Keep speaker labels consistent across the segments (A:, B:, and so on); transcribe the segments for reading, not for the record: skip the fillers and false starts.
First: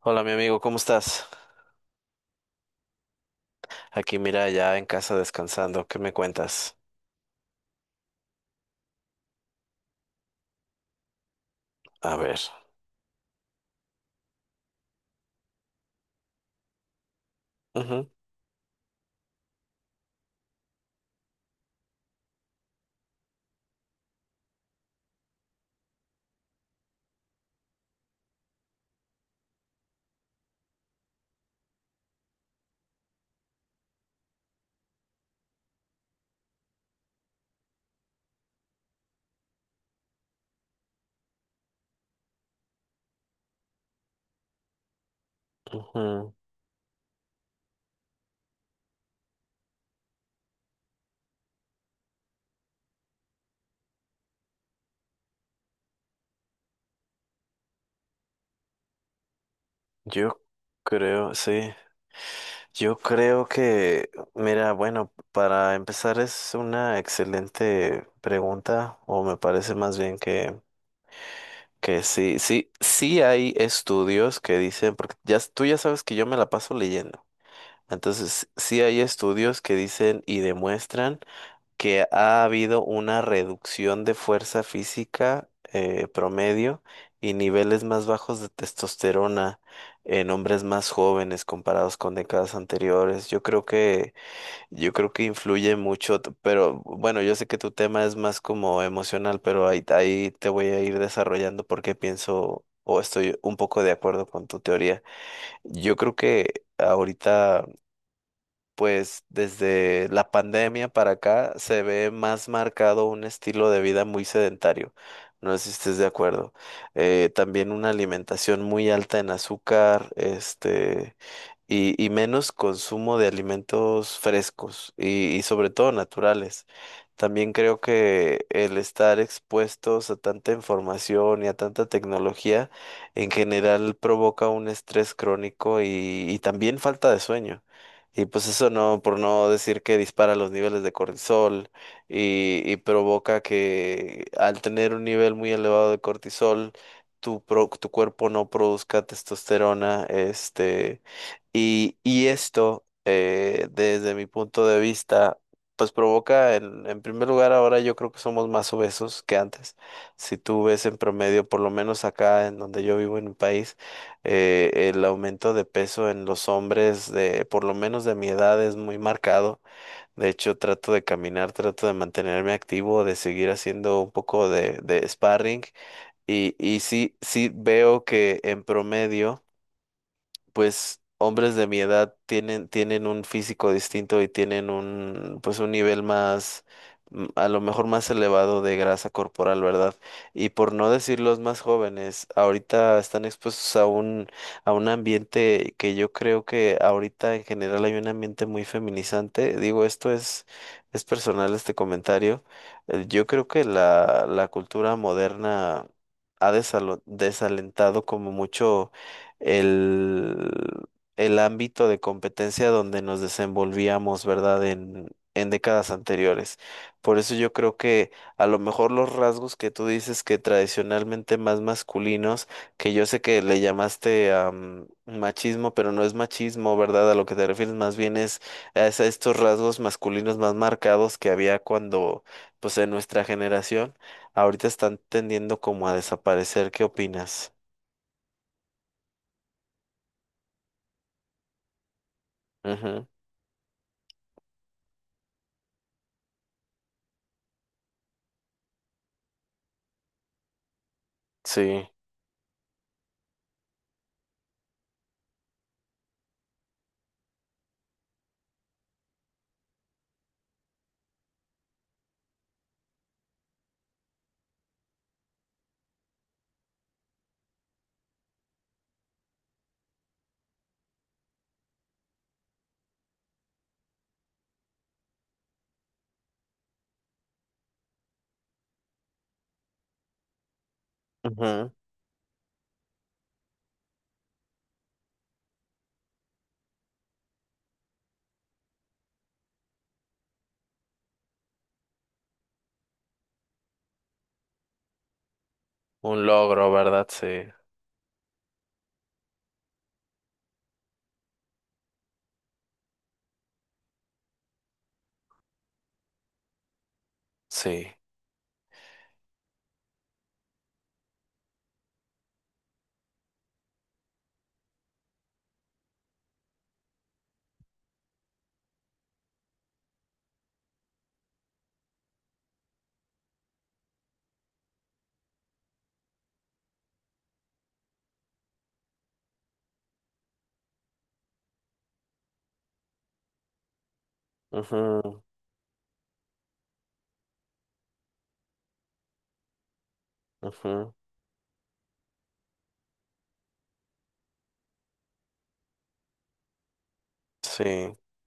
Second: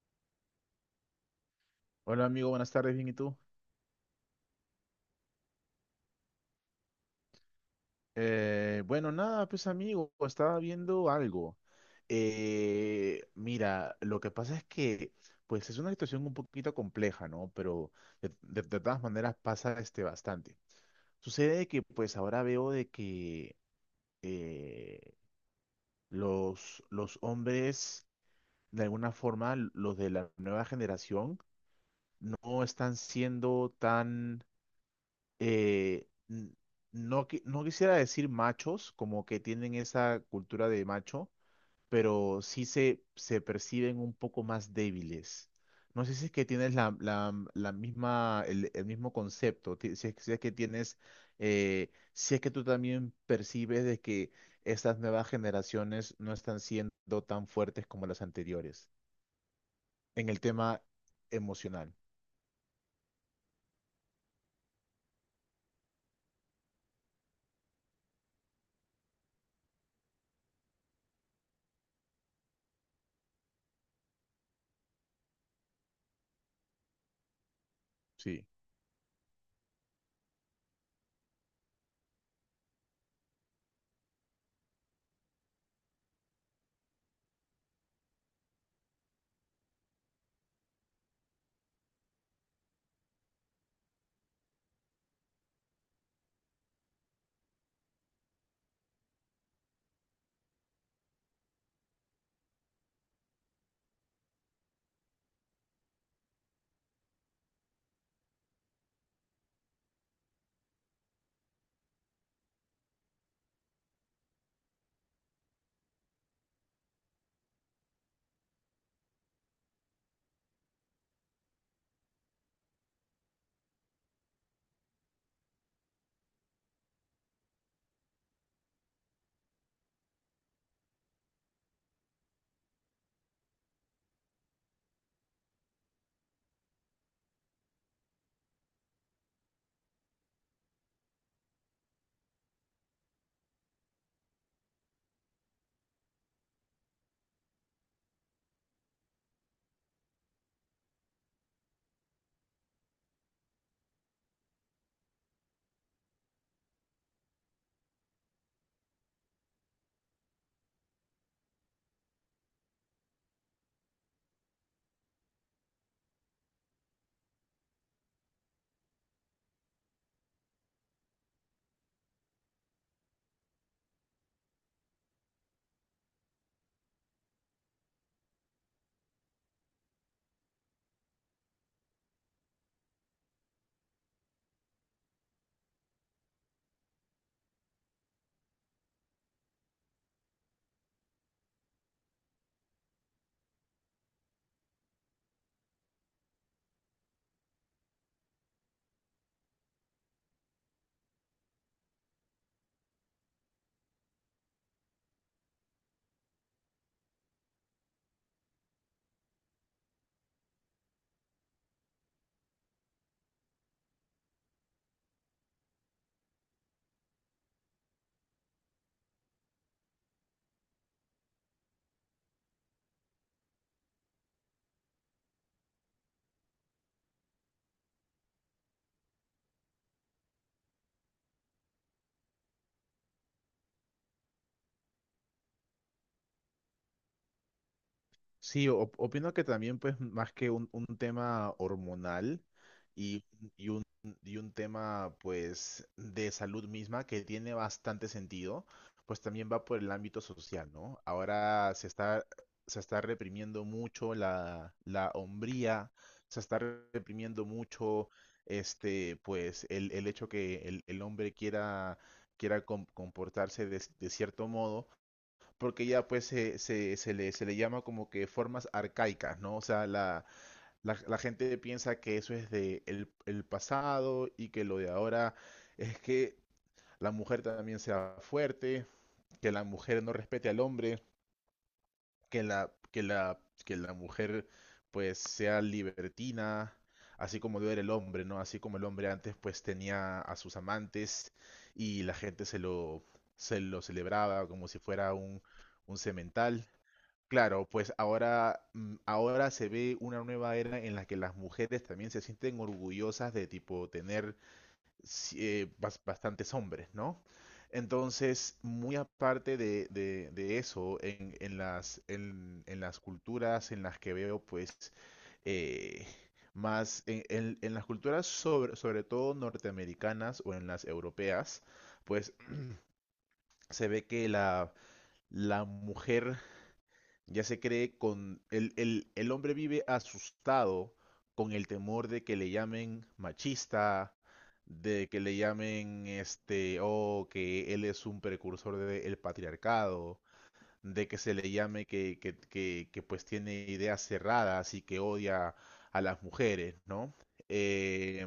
A: Hola, mi amigo, ¿cómo estás?
B: Hola amigo, buenas tardes, bien, ¿y tú?
A: Aquí, mira, ya en casa descansando. ¿Qué me cuentas?
B: Bueno, nada, pues amigo, estaba viendo algo.
A: A ver.
B: Mira, lo que pasa es que, pues es una situación un poquito compleja, ¿no? Pero
A: Ujú,
B: de todas maneras pasa este bastante. Sucede que, pues ahora veo de que eh, los hombres, de alguna forma, los de la nueva generación, no están siendo tan eh, n- no quisiera decir machos, como que tienen esa cultura de macho, pero sí se perciben un poco más débiles. No sé si es
A: ujú.
B: que tienes la misma, el mismo concepto, si es, si es que tú también percibes de que estas nuevas generaciones no están siendo tan fuertes como las anteriores en
A: Yo
B: el tema
A: creo, sí.
B: emocional.
A: Yo creo que, mira, bueno, para empezar es una excelente pregunta, o me parece más bien que sí, sí, sí hay estudios que dicen, porque ya, tú ya sabes que yo me la paso leyendo.
B: Sí.
A: Entonces, sí hay estudios que dicen y demuestran, que ha habido una reducción de fuerza física promedio y niveles más bajos de testosterona en hombres más jóvenes comparados con décadas anteriores. Yo creo que influye mucho, pero bueno, yo sé que tu tema es más como emocional, pero ahí, ahí te voy a ir desarrollando porque pienso o estoy un poco de acuerdo con tu teoría. Yo creo que ahorita pues desde la pandemia para acá se ve más marcado un estilo de vida muy sedentario. No sé si estés de acuerdo. También una alimentación muy alta en azúcar, este, y menos consumo de alimentos frescos y sobre todo naturales. También creo que el estar expuestos a tanta información y a tanta tecnología en general provoca un estrés crónico y también falta de sueño. Y pues eso no, por no decir que dispara los niveles de cortisol y provoca que al tener un nivel muy elevado de cortisol, tu cuerpo no produzca testosterona, este, y esto, desde mi punto de vista, pues provoca, en primer lugar, ahora yo creo que somos más obesos que antes. Si tú ves en promedio, por lo menos acá en donde yo vivo en mi país, el aumento de peso en los hombres de, por lo menos de mi edad, es muy marcado. De hecho, trato de caminar, trato de mantenerme activo, de seguir haciendo un poco de sparring. Y sí, sí veo que en promedio pues hombres de mi edad tienen, tienen un físico distinto y tienen un, pues un nivel más, a lo mejor más elevado de grasa corporal, ¿verdad? Y por no decir los más jóvenes, ahorita están expuestos a un ambiente que yo creo que ahorita en general hay un ambiente muy feminizante. Digo, esto es personal este comentario. Yo creo que la cultura moderna ha desalentado como mucho el, el ámbito de competencia donde nos desenvolvíamos, ¿verdad? En décadas anteriores. Por eso yo creo que a lo mejor los rasgos que tú dices que tradicionalmente más masculinos, que yo sé que le llamaste machismo, pero no es machismo, ¿verdad? A lo que te refieres más bien es a estos rasgos masculinos más marcados que había cuando, pues en nuestra generación, ahorita están tendiendo como a desaparecer. ¿Qué opinas?
B: Sí, opino que también, pues, más que un tema hormonal
A: Ujú,
B: y, y un tema, pues, de salud misma que tiene bastante sentido, pues también va por el ámbito social, ¿no?
A: sí.
B: Se está reprimiendo mucho la hombría, se está reprimiendo mucho, este, pues, el hecho que el hombre quiera, quiera comportarse de cierto modo porque ya pues se le llama como que formas arcaicas, ¿no? O sea, la gente piensa que eso es de el pasado y que lo de ahora es que la mujer también sea fuerte, que la mujer no respete al hombre,
A: Ujú.
B: que la mujer pues sea libertina, así como debe era el hombre, ¿no? Así como el hombre antes pues tenía a sus amantes y la gente se lo celebraba como si fuera un
A: Un
B: semental.
A: logro, ¿verdad? Sí,
B: Claro, pues ahora, ahora se ve una nueva era en la que las mujeres también se sienten orgullosas de tipo tener bastantes hombres, ¿no?
A: sí.
B: Entonces, muy aparte de, de eso, en las culturas en las que veo, pues, eh, en las culturas sobre todo norteamericanas o en las europeas, pues se ve que la mujer ya se cree con... El hombre vive asustado con el temor de que le llamen machista, de que
A: Ujú,
B: le llamen este, o que él es un precursor del patriarcado,
A: ujú.
B: de que se le llame pues tiene ideas cerradas y que odia a las mujeres, ¿no?
A: Sí,
B: Eh,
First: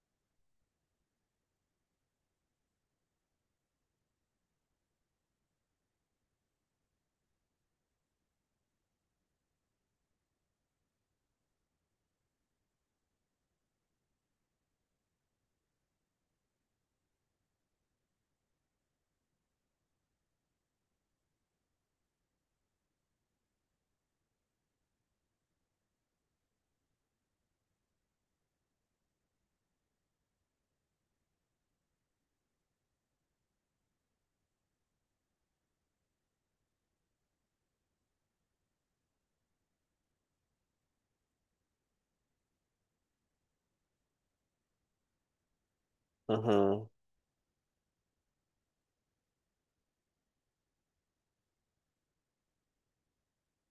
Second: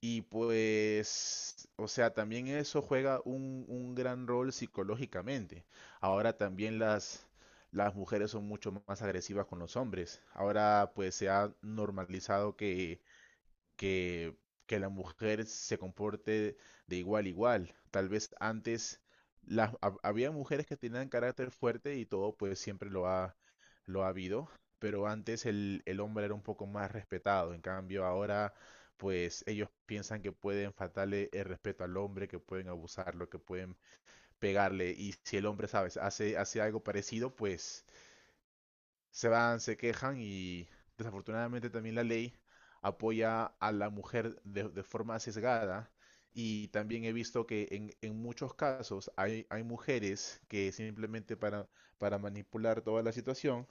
B: y pues, o sea, también eso juega un gran rol psicológicamente. Ahora también las mujeres son mucho más agresivas con los hombres. Ahora pues se ha normalizado que, que la mujer se comporte de igual a igual. Tal vez antes había mujeres que tenían carácter fuerte y todo, pues siempre lo ha habido, pero antes el hombre era un poco más respetado. En cambio, ahora, pues ellos piensan que pueden faltarle el respeto al hombre, que pueden abusarlo, que pueden pegarle. Y si el hombre, ¿sabes?, hace, hace algo parecido, pues se van, se quejan y desafortunadamente también la ley apoya a la mujer de forma sesgada y
A: ujú,
B: también he visto que en muchos casos hay, hay mujeres que simplemente para manipular toda la situación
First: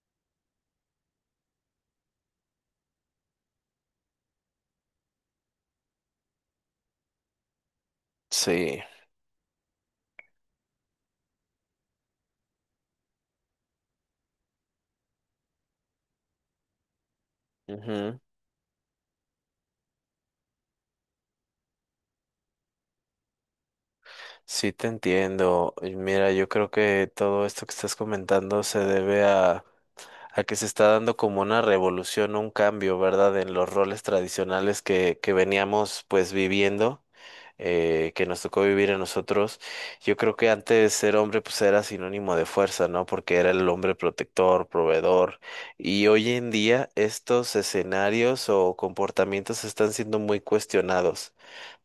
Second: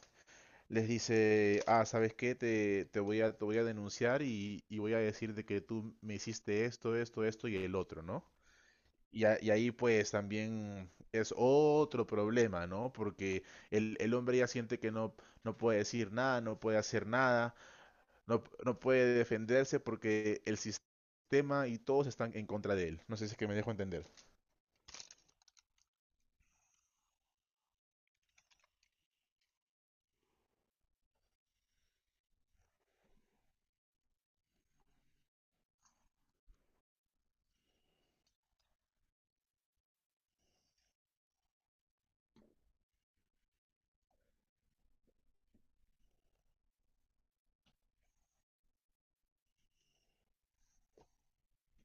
B: les dice, ah, ¿sabes qué? Te voy a denunciar y voy a decirte que tú me hiciste esto, esto, esto y el otro, ¿no?
A: sí.
B: Y ahí pues también es otro problema, ¿no? Porque el hombre ya siente que no, no puede decir nada, no puede hacer nada,
A: Ujú.
B: no puede defenderse porque el sistema y todos están en contra de él. No sé si es que me dejo entender.
A: Sí, te entiendo. Y mira, yo creo que todo esto que estás comentando se debe a que se está dando como una revolución, un cambio, ¿verdad? En los roles tradicionales que veníamos pues viviendo. Que nos tocó vivir a nosotros, yo creo que antes ser hombre pues era sinónimo de fuerza, ¿no? Porque era el hombre protector, proveedor, y hoy en día estos escenarios o comportamientos están siendo muy cuestionados,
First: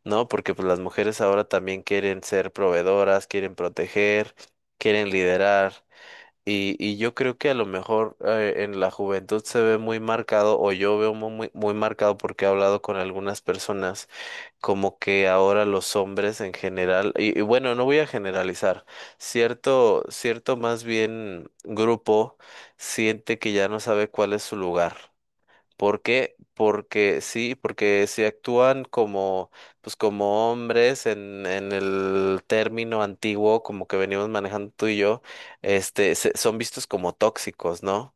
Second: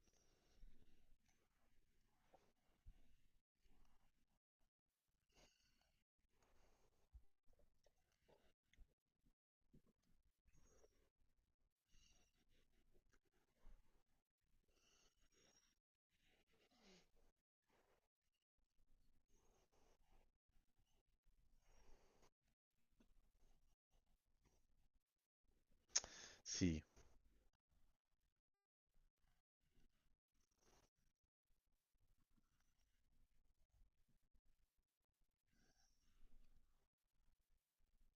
A: ¿no? Porque pues las mujeres ahora también quieren ser proveedoras, quieren proteger, quieren liderar. Y yo creo que a lo mejor en la juventud se ve muy marcado, o yo veo muy, muy marcado porque he hablado con algunas personas como que ahora los hombres en general, y bueno, no voy a generalizar, cierto, cierto más bien grupo siente que ya no sabe cuál es su lugar. ¿Por qué?
B: Sí.
A: Porque sí, porque si actúan como, pues como hombres en el término antiguo, como que venimos manejando tú y yo, este, son vistos como tóxicos, ¿no?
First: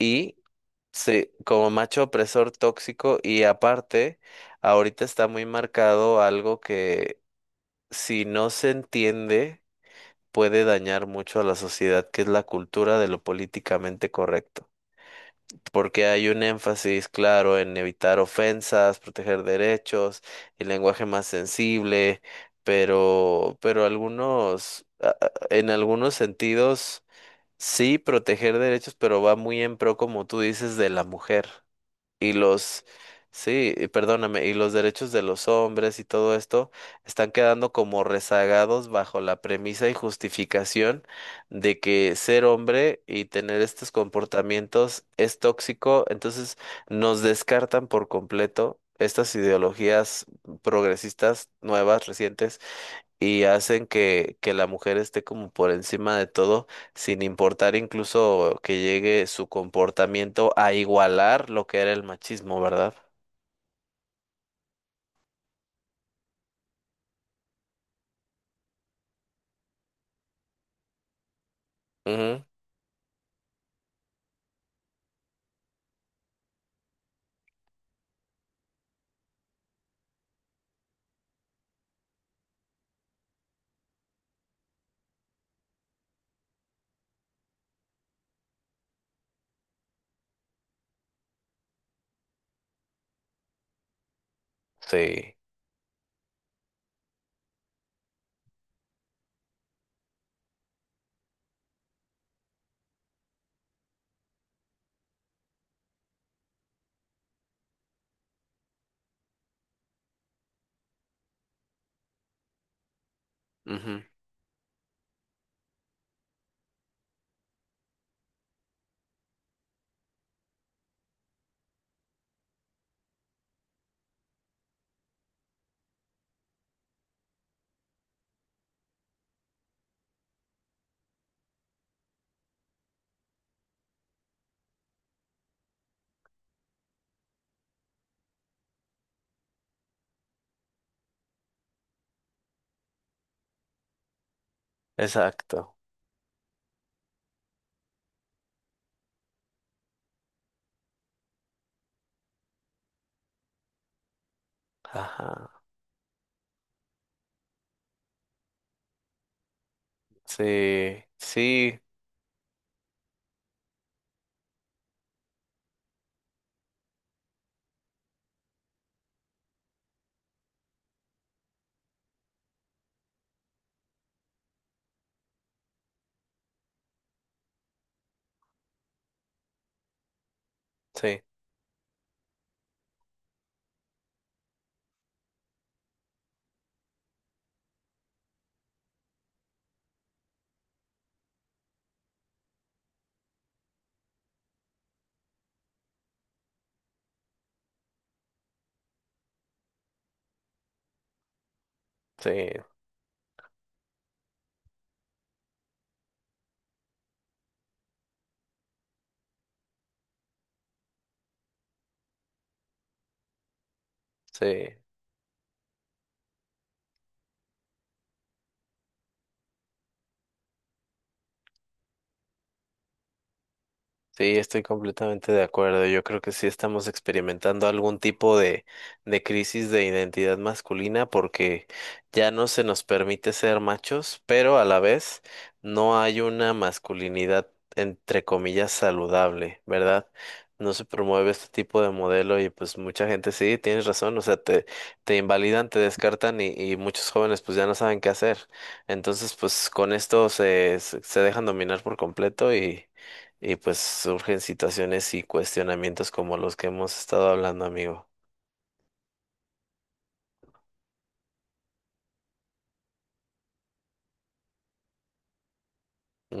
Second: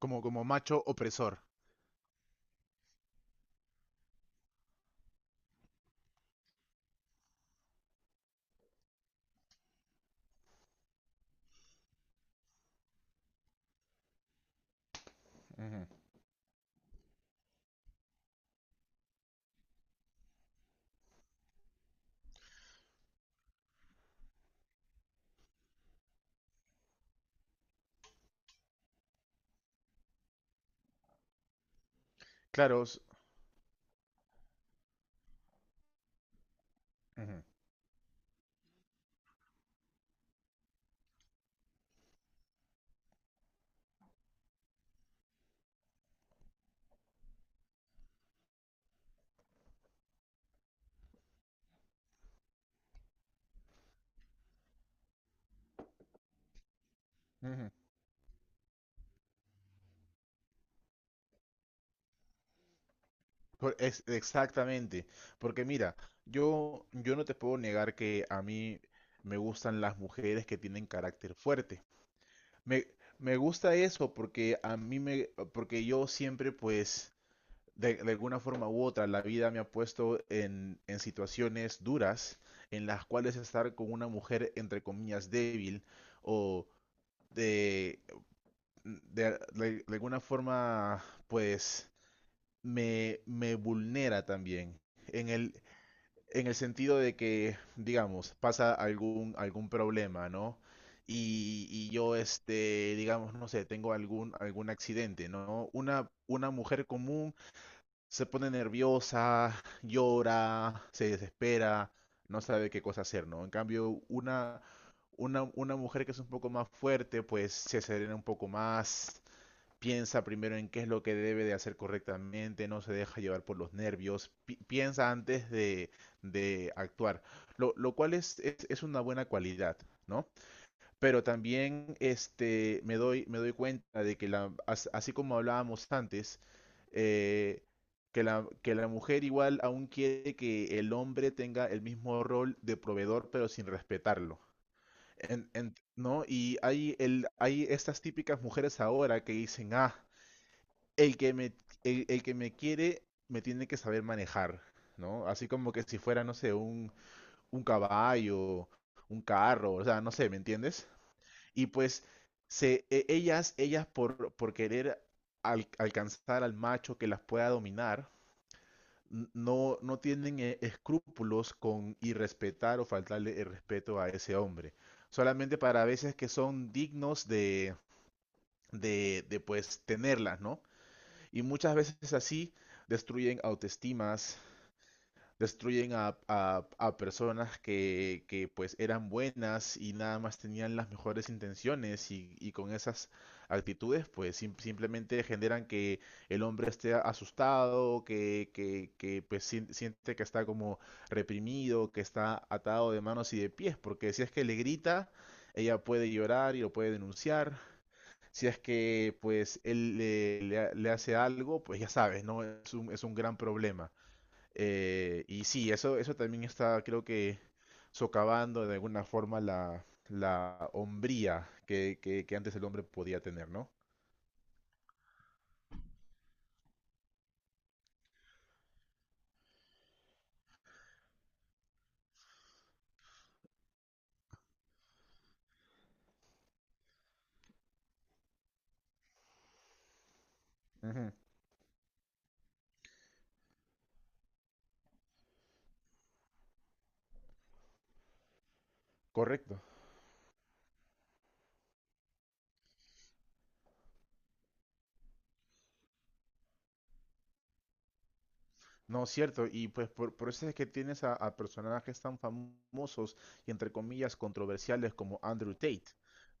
B: Como, como macho
A: Sí,
B: opresor.
A: como macho opresor tóxico y aparte, ahorita está muy marcado algo que si no se entiende puede dañar mucho a la sociedad, que es la cultura de lo políticamente correcto.
B: Ujú.
A: Porque hay un énfasis claro en evitar ofensas, proteger derechos, el lenguaje más sensible, pero algunos, en algunos sentidos, sí proteger derechos, pero va muy en pro, como tú dices, de la mujer y
B: Claro,
A: los, sí, perdóname, y los derechos de los hombres y todo esto están
B: ujú,
A: quedando como rezagados bajo la premisa y justificación de que ser hombre y tener estos comportamientos es tóxico, entonces nos descartan por completo. Estas ideologías progresistas nuevas, recientes, y hacen que la mujer esté como por encima de todo, sin
B: ujú.
A: importar incluso que llegue su comportamiento a igualar lo que era el machismo, ¿verdad?
B: Exactamente, porque mira, yo no te puedo negar que a mí me gustan las mujeres que tienen carácter fuerte.
A: Ujú,
B: Me, Me gusta eso porque porque yo siempre pues de alguna forma u otra la vida me ha puesto en situaciones duras en las cuales estar con una mujer entre comillas débil o de, de alguna forma pues me vulnera también. En
A: sí.
B: el, en el sentido de que, digamos, pasa algún, algún problema, ¿no? Y yo, este, digamos, no sé, tengo algún, algún accidente, ¿no? Una mujer común se pone nerviosa, llora, se desespera, no sabe qué cosa hacer, ¿no? En
A: Ujú.
B: cambio, una mujer que es un poco más fuerte, pues se serena un poco más, piensa primero en qué es lo que debe de hacer correctamente, no se deja llevar por los nervios, piensa antes de actuar, lo cual es una buena cualidad, ¿no? Pero también este, me doy cuenta de que así como hablábamos antes, eh, que la mujer igual aún quiere que el hombre tenga el mismo rol de proveedor, pero sin respetarlo.
A: Exacto.
B: ¿No? Y hay, hay estas típicas mujeres ahora que dicen, ah, el que me, el que me quiere me tiene que saber manejar, ¿no? Así
A: Ajá.
B: como que si fuera, no sé, un caballo, un carro, o sea, no sé, ¿me entiendes?
A: Sí,
B: Y
A: sí,
B: pues ellas por querer alcanzar al macho que las pueda dominar, no tienen escrúpulos con irrespetar o faltarle el respeto a ese hombre. Solamente para veces que son dignos de pues tenerlas, ¿no?
A: sí,
B: Y muchas veces así destruyen autoestimas, destruyen a personas que, pues eran buenas y nada más tenían las mejores intenciones y con esas actitudes pues simplemente generan que el hombre esté asustado, pues siente que está como reprimido, que
A: sí,
B: está atado de manos y de pies, porque si es que le grita, ella puede llorar y lo puede denunciar, si es que pues él le hace algo, pues ya sabes, ¿no? Es un gran problema.
A: sí.
B: Y sí, eso también está, creo que, socavando de alguna forma la hombría que antes el hombre podía tener, ¿no?
A: Sí, estoy completamente de acuerdo. Yo creo que sí estamos experimentando algún tipo de crisis de identidad masculina porque ya no se nos permite ser machos, pero a la vez no hay una masculinidad entre comillas saludable, ¿verdad? No se
B: Ujú.
A: promueve este tipo de modelo y pues mucha gente sí, tienes razón, o sea, te invalidan, te descartan y muchos jóvenes pues ya no saben qué hacer. Entonces
B: Correcto.
A: pues con esto se, se dejan dominar por completo y pues surgen situaciones y cuestionamientos como los que hemos estado hablando, amigo.
B: No, cierto, y pues por eso es que tienes a personajes tan famosos y entre comillas controversiales como Andrew Tate,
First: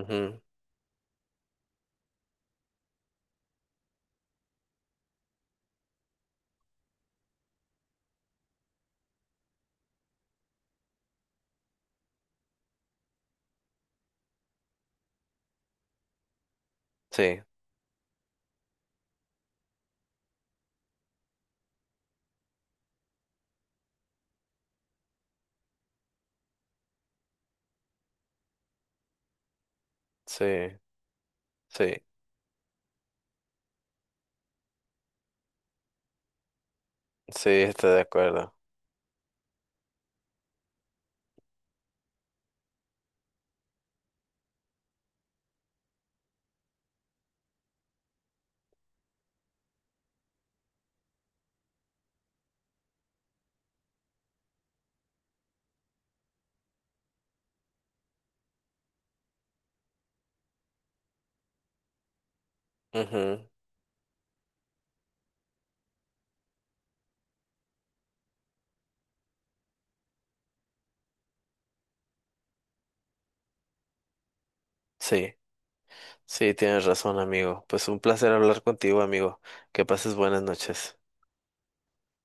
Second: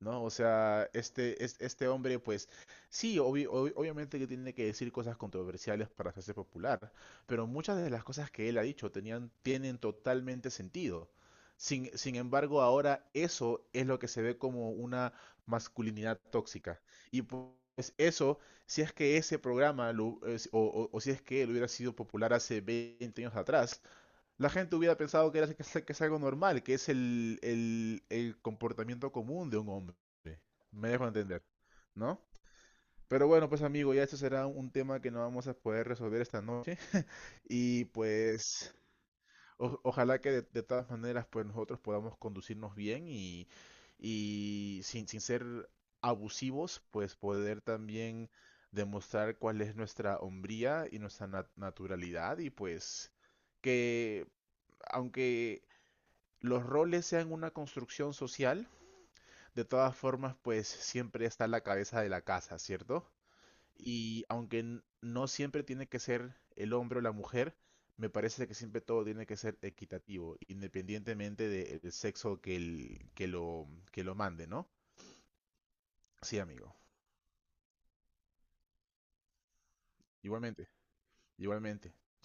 B: ¿no? O sea, este, este hombre, pues sí, obviamente que tiene que decir cosas controversiales para hacerse popular, pero muchas de las cosas que él ha dicho tienen totalmente sentido. Sin embargo, ahora eso es lo que se ve como una masculinidad tóxica.
A: sí,
B: Pues eso si es que ese programa lo- es- o si es que él hubiera sido popular hace 20 años atrás, la gente hubiera pensado que es algo normal, que es el comportamiento común de un hombre.
A: sí,
B: Me dejo entender,
A: sí,
B: ¿no? Pero bueno, pues amigo, ya esto será un tema que no vamos a poder resolver esta noche.
A: sí,
B: Y
A: estoy de acuerdo.
B: pues ojalá que de todas maneras pues nosotros podamos conducirnos bien y, sin ser abusivos, pues poder también demostrar cuál es nuestra hombría y nuestra naturalidad y pues que aunque los roles sean una construcción social, de todas formas pues siempre está la cabeza de la casa, ¿cierto?
A: Ujú,
B: Y aunque no siempre tiene que ser el hombre o la mujer, me parece que siempre todo tiene que ser equitativo, independientemente del sexo que, que lo mande, ¿no?
A: sí,
B: Sí,
A: sí,
B: amigo.
A: tienes razón, amigo. Pues un placer hablar contigo, amigo. Que pases buenas
B: Igualmente,
A: noches.
B: igualmente.